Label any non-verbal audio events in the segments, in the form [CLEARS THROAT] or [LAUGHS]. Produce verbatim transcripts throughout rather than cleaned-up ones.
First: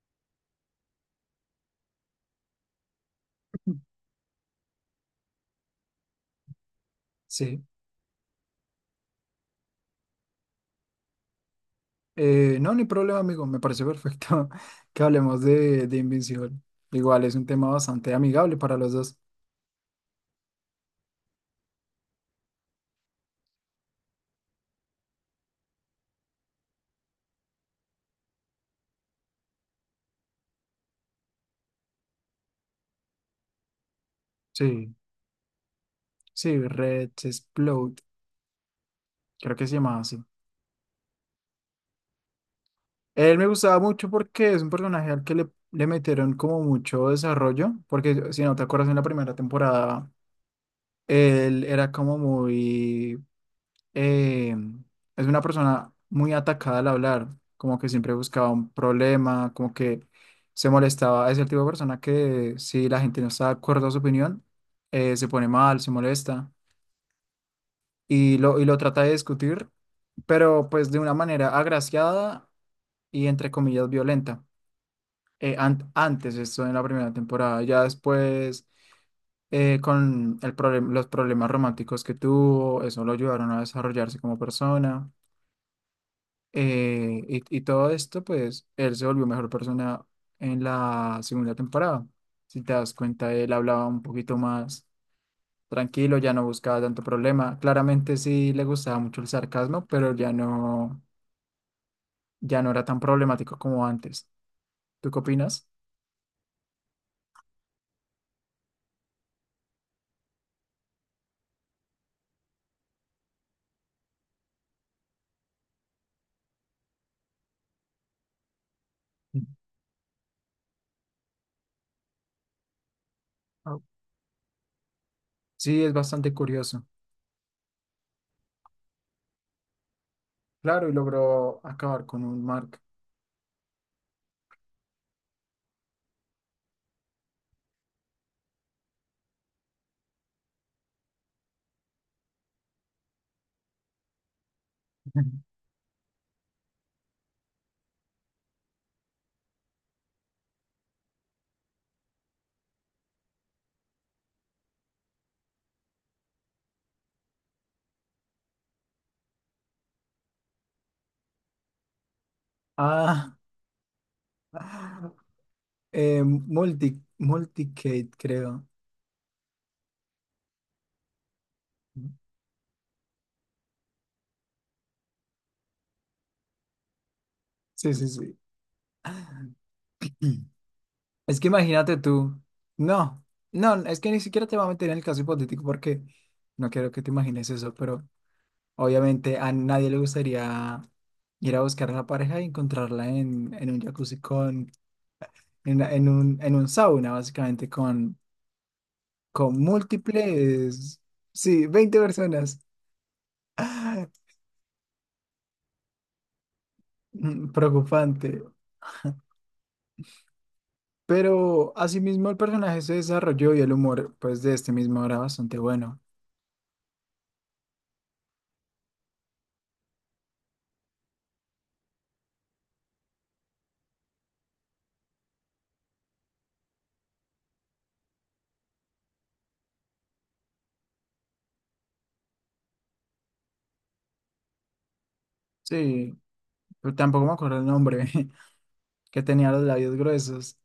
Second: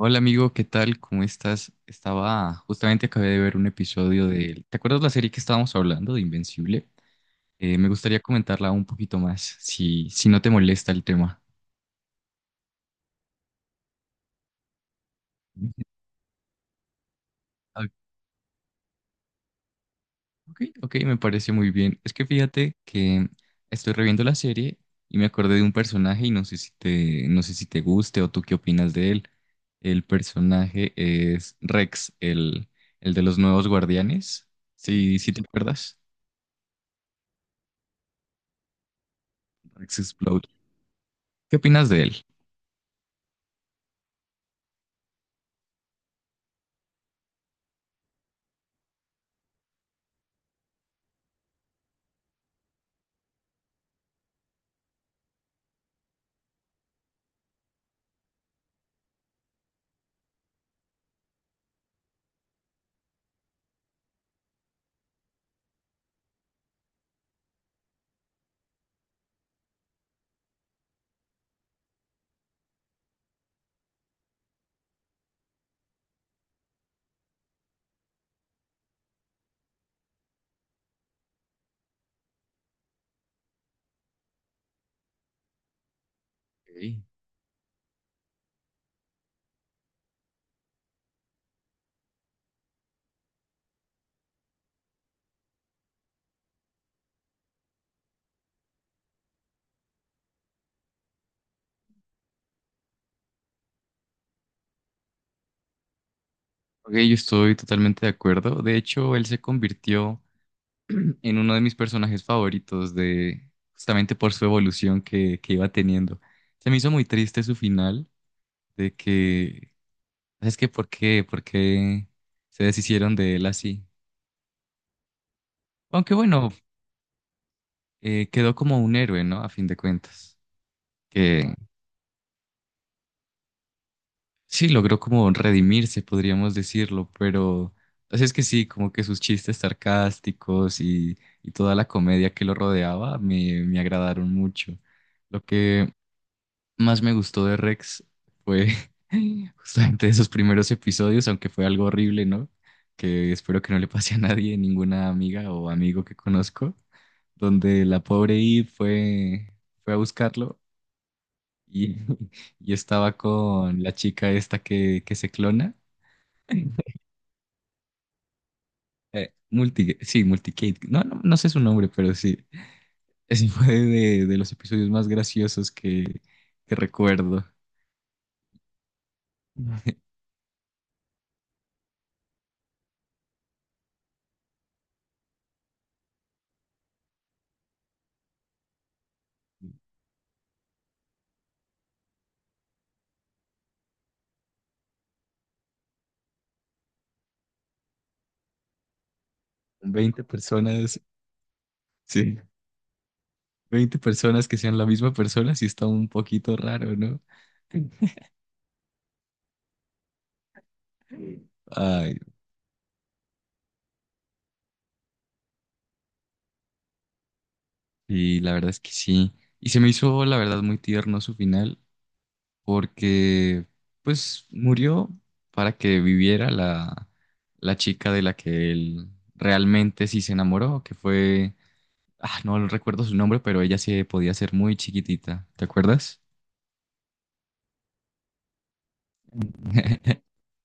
Hola amigo, ¿qué tal? ¿Cómo estás? Estaba, justamente acabé de ver un episodio de ¿te acuerdas la serie que estábamos hablando de Invencible? Sí. Eh, me gustaría comentarla un poquito más, si, si no te molesta el tema. Eh, no, ni problema, amigo. Me parece perfecto [LAUGHS] que hablemos de, de Invincible. Igual es un tema Ah, bastante amigable para los dos. ok, ok, me parece muy bien. Es que fíjate que estoy reviendo la serie y me acordé de un personaje y no sé si te, no sé si te guste o tú qué opinas de él. El personaje es Rex, el, el de los nuevos guardianes. Sí, Sí, sí te acuerdas. sí, Red Explode, creo que se Rex llamaba así. Explode. ¿Qué opinas de él? Él me gustaba mucho porque es un personaje al que le, le metieron como mucho desarrollo, porque si no te acuerdas en la primera temporada, él era como muy eh, es una persona muy atacada al hablar, como que siempre buscaba un problema, como que se molestaba. Es el tipo de persona que si la gente no está de acuerdo a su opinión, eh, se pone mal, se molesta y lo, y lo trata de discutir, pero pues de una manera agraciada y entre comillas violenta. Eh, an- antes, esto en la primera temporada, ya después eh, con el problem- los problemas románticos que tuvo, eso lo ayudaron a desarrollarse como persona. Ok, Eh, y, y todo esto, pues, él se volvió mejor persona en la segunda temporada. Si te das cuenta, él hablaba un poquito más tranquilo, ya no buscaba tanto problema. Claramente sí le gustaba mucho el sarcasmo, pero ya no, ya no era tan problemático como antes. ¿Tú qué opinas? ok, yo estoy totalmente de acuerdo. De hecho, él se convirtió [CLEARS THROAT] en uno de mis personajes favoritos de justamente por su evolución que, que iba teniendo. Se me hizo muy triste su final de Mm. que, ¿sabes qué? ¿Por qué? ¿Por qué se deshicieron de él Ah, así? sí, es Aunque bastante bueno, curioso. eh, quedó como un héroe, ¿no? A fin de cuentas, Claro, y que logró acabar con un Mark. sí, logró como redimirse, podríamos decirlo, pero así es que sí, como que sus chistes sarcásticos y, y toda la comedia que lo rodeaba me, me agradaron mucho. Lo [LAUGHS] que más me gustó de Rex fue [LAUGHS] justamente esos primeros episodios, aunque fue algo horrible, ¿no? Que espero que no le pase a nadie, ninguna amiga o amigo que conozco, donde la pobre Eve fue, fue a buscarlo y, [LAUGHS] y estaba Ah, con la chica esta que, que [LAUGHS] se clona. eh, multi, Multicade, creo. Eh, multi, sí, Multicade. No, no, no sé su nombre, pero sí. Ese [LAUGHS] fue de, de los episodios más graciosos que, que recuerdo. Sí, sí, Veinte sí. Es que imagínate tú. No, no, es que ni siquiera te voy a meter en el caso hipotético porque no quiero que te imagines eso, pero obviamente a nadie le gustaría ir a buscar a la pareja y encontrarla en, en un jacuzzi con, en, una- en un, en un sauna, básicamente, con, con múltiples, personas, sí, veinte sí, personas. veinte [LAUGHS] personas que sean la misma persona, sí está un poquito raro, ¿no? Mm, Sí. Preocupante. Pero Ay, asimismo el personaje se desarrolló y el humor, pues, de este mismo era bastante bueno. y la verdad es que sí. Y se me hizo, la verdad, muy tierno su final, porque pues murió para que viviera la, la chica de la que él realmente sí se enamoró, que fue ah, no recuerdo su nombre, pero ella se podía ser muy chiquitita. ¿Te Sí, acuerdas? pero tampoco me acuerdo el nombre. [LAUGHS] Que tenía los labios [LAUGHS] gruesos.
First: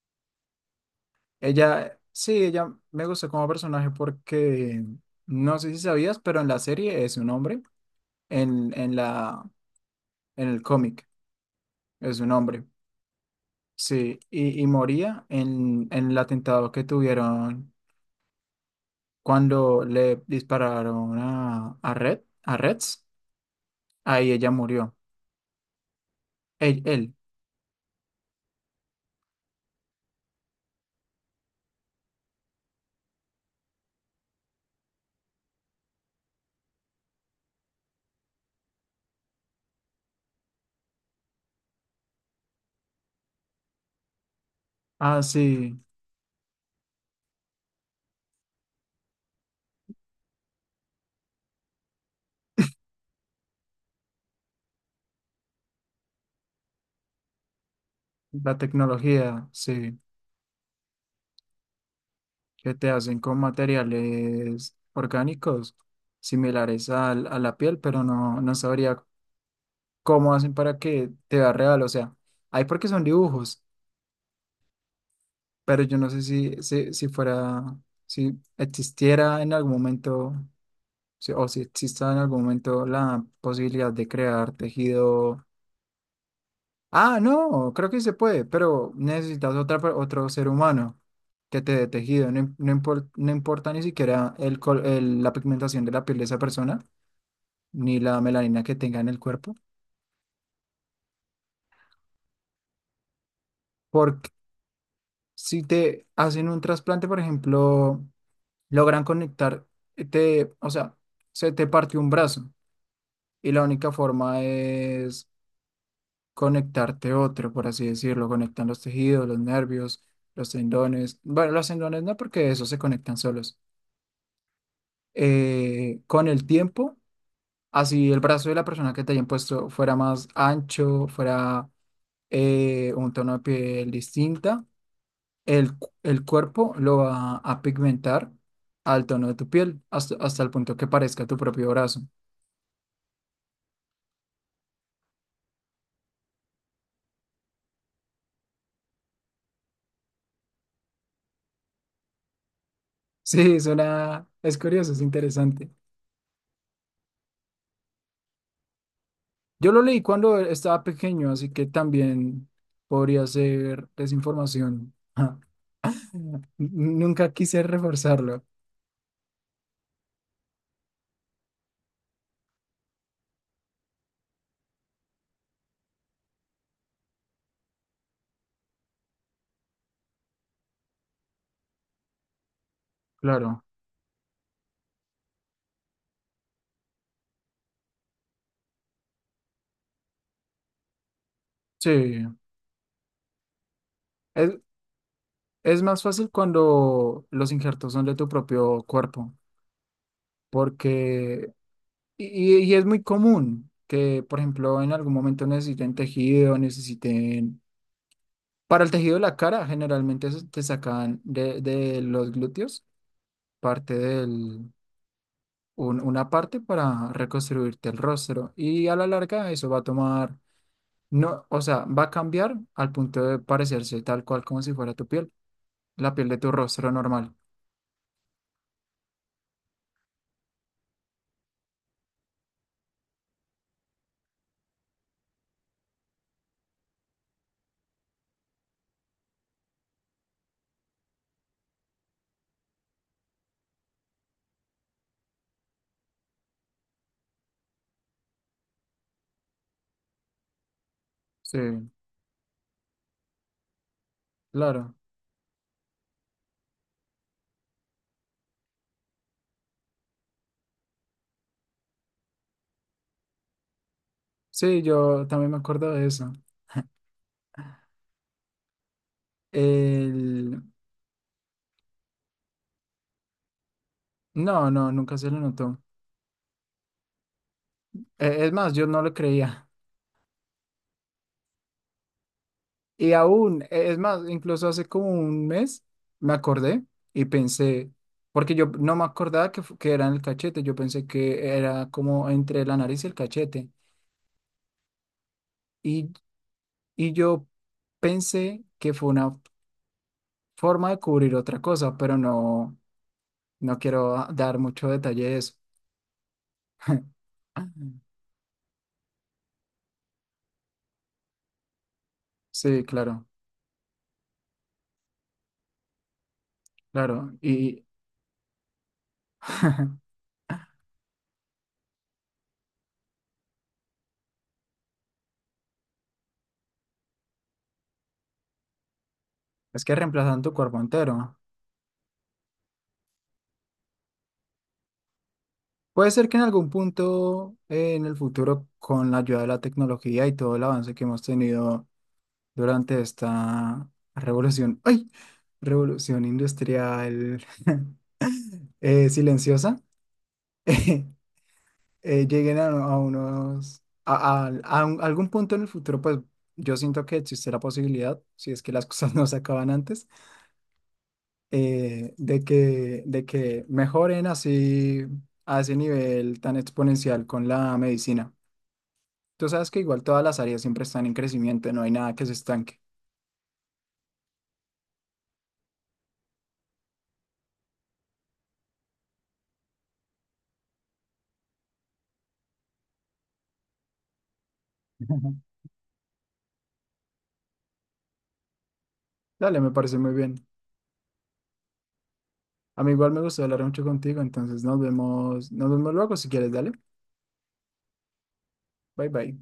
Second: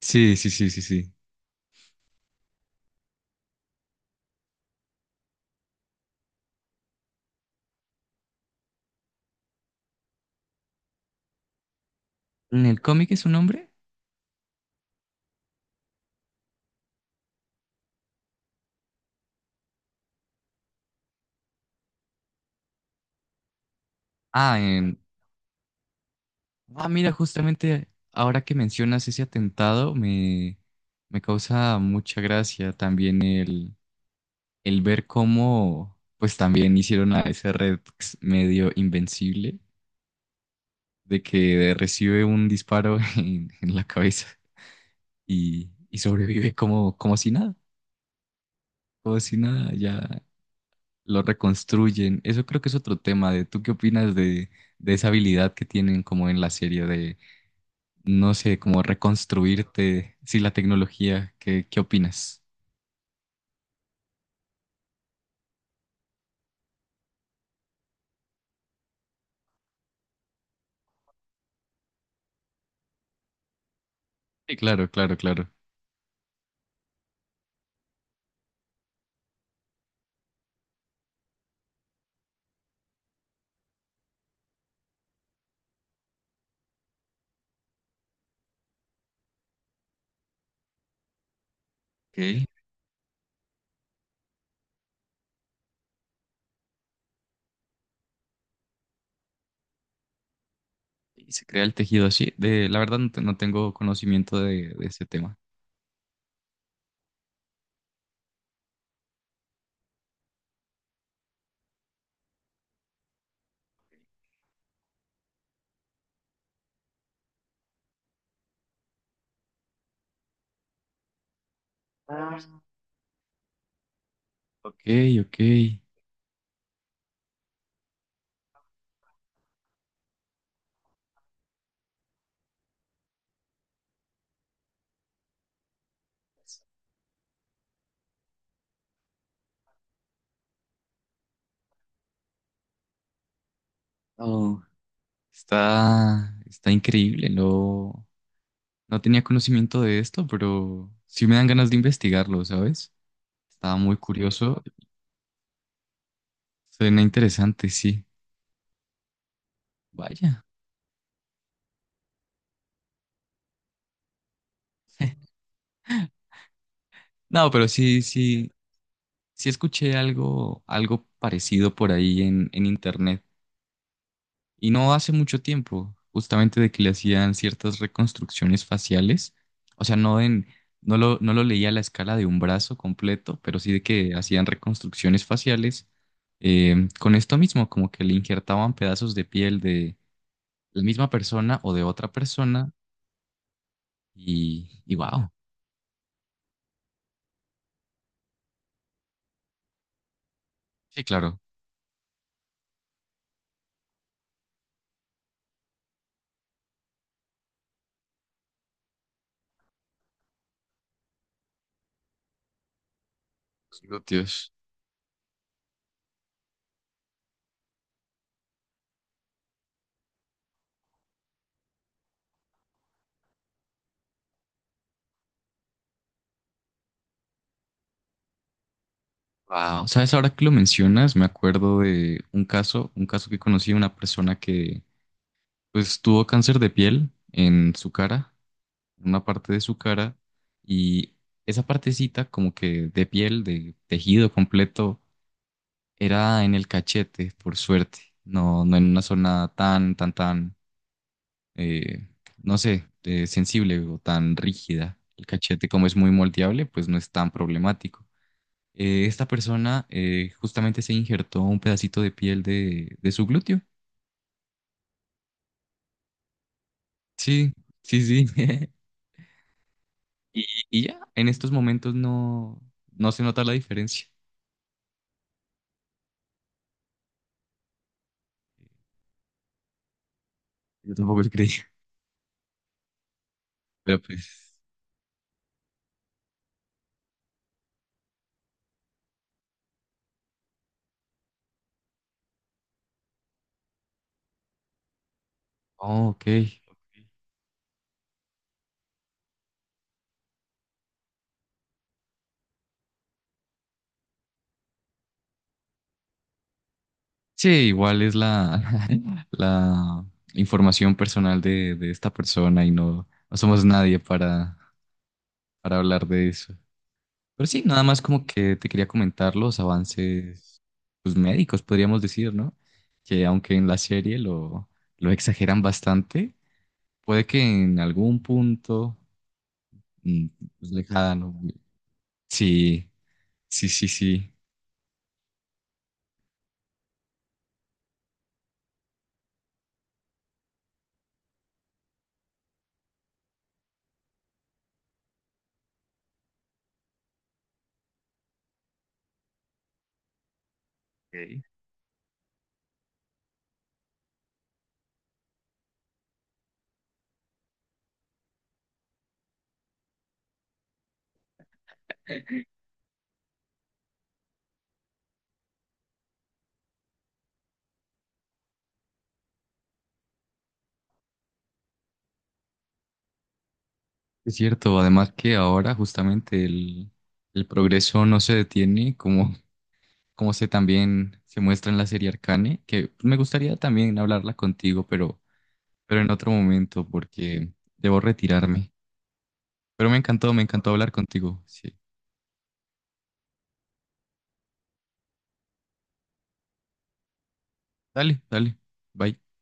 Sí, sí, sí, sí, sí. Ella, sí, ella me gustó como personaje porque no sé si sabías, pero en la serie es un hombre, en, en la, en el cómic es un hombre, ¿En el cómic es un hombre? sí, y, y moría en, en el atentado que tuvieron cuando le dispararon a, a Red, a Reds, ahí ella Ah, murió, en él, Ah, mira, él, justamente ahora que mencionas ese atentado, me, me causa mucha gracia también el, el ver cómo, pues también hicieron a ese Rex medio invencible, de que recibe un disparo [LAUGHS] en, en la cabeza ah, y, sí, y sobrevive como, como si nada, como si nada, ya lo reconstruyen. Eso creo que es otro tema de tú qué opinas de, de esa habilidad que tienen como en la serie de, no la sé, como tecnología, sí. reconstruirte, sí, la tecnología, ¿qué, qué opinas? Que te hacen con materiales orgánicos similares al- a la piel, pero no, no sabría cómo hacen para que te vea real. O sea, hay porque son dibujos, Sí, claro, claro, claro. pero yo no sé si, si, si fuera, si existiera en algún momento, si- o si exista en algún momento la posibilidad de crear tejido. Ah, no, creo que se puede, pero necesitas otra, per- otro ser humano que te dé tejido. No, Ok. im- no impor- no importa ni siquiera el, col- el- la pigmentación de la piel de esa persona, ni la melanina que tenga en el cuerpo. Y se crea el tejido así. De, la verdad no, te- no tengo Porque conocimiento de, de ese tema. si te hacen un trasplante, por ejemplo, logran conectar, eh, te, o sea, se te partió un brazo y la única forma es conectarte otro, por así decirlo. Conectan los tejidos, los nervios, los tendones. Bueno, los tendones no, porque esos se conectan solos Ok, ok. eh, con el tiempo, así el brazo de la persona que te hayan puesto fuera más ancho, fuera eh, un tono de piel distinta, el, cu- el cuerpo lo va a pigmentar al tono de tu piel, hasta, hasta el punto que parezca tu propio brazo. [LAUGHS] Oh, está, está increíble. No, no tenía conocimiento de esto, pero sí me dan ganas de investigarlo, ¿sabes? Sí, es Estaba muy una- es curioso. curioso, es interesante. Suena interesante, sí. Yo lo leí cuando Vaya. estaba pequeño, así que también podría ser desinformación. [LAUGHS] Nunca No, quise pero sí, reforzarlo, sí, sí escuché algo, algo parecido por ahí en, en internet. Y no hace mucho tiempo, justamente de que le hacían ciertas reconstrucciones faciales. O sea, no en, no lo, no lo leía a la escala de un brazo completo, pero claro. sí de que hacían reconstrucciones faciales eh, con esto mismo, como que le injertaban pedazos de piel de la misma persona o de otra Sí. persona. Y, y wow. Es más fácil cuando los injertos son de tu propio cuerpo, Sí, claro. porque, y, y- y es muy común que, por ejemplo, en algún momento necesiten tejido, necesiten, para el tejido de la cara, generalmente eso te sacan de, de los glúteos, Los parte glúteos. del, un- una parte para reconstruirte el rostro, y a la larga eso va a tomar, no, o sea, va a cambiar al punto de parecerse tal cual como si fuera tu piel, la piel de tu rostro normal. Wow, sabes, ahora que lo mencionas, me acuerdo de un caso, un caso que conocí una persona que pues tuvo cáncer de piel en su cara, en una parte de su cara, y esa partecita como que de piel, de tejido completo, era en el cachete, por suerte, no, no en una zona tan, tan, tan, Sí, eh, no sé, eh, sensible o tan claro. rígida. El cachete como es muy moldeable, pues no es tan problemático eh, esta persona eh, justamente se injertó un pedacito de piel de, de su glúteo. Sí, yo también me acuerdo de eso. Sí, sí, sí. [LAUGHS] Y, El. y ya, en estos momentos no, no se nota la diferencia. No, no, nunca se le notó. E- Es más, yo no lo creía. Yo tampoco lo creí, Y aún, [LAUGHS] e- es pero más, pues, incluso hace como un mes me acordé y pensé, porque yo no me acordaba que, fu- que era en el cachete, yo pensé que era como entre la nariz y el cachete. oh, Y, ok. y yo pensé que fue una forma de cubrir otra cosa, pero no, no quiero dar mucho detalle de eso. [LAUGHS] Sí, igual es la, [LAUGHS] la información personal de, de esta persona y Sí, no, claro, no somos nadie para, para hablar de eso. claro. Pero sí, nada Y más como que te quería comentar los [LAUGHS] avances pues, médicos, podríamos decir, ¿no? Que aunque en la serie lo, lo exageran bastante, puede que en algún punto es que mm, reemplazan tu pues, cuerpo entero. lejano. Sí, sí, sí, sí. Puede ser que en algún punto eh, en el futuro, con la ayuda de la tecnología y todo el avance que hemos tenido durante esta revolución, ¡ay! Revolución industrial [LAUGHS] eh, silenciosa, [LAUGHS] eh, Ok. lleguen a, a unos, a, a- a un- algún punto en el futuro, pues yo siento que existe la posibilidad, si es que las cosas [LAUGHS] no se acaban antes, eh, de que, de que mejoren así a ese nivel tan exponencial con la medicina. Tú sabes que igual todas las áreas siempre están en crecimiento, no hay nada que se estanque. Es cierto, además que ahora justamente el, el progreso no se detiene, como, como se también se muestra en la serie Arcane, que me gustaría también hablarla contigo, pero, [LAUGHS] pero en otro momento, porque debo retirarme. Dale, me Pero parece me muy encantó, me bien. encantó hablar contigo. Sí. A mí igual me gustó hablar mucho contigo, entonces nos vemos, nos vemos luego si quieres, dale. Dale, dale. Bye Bye. bye.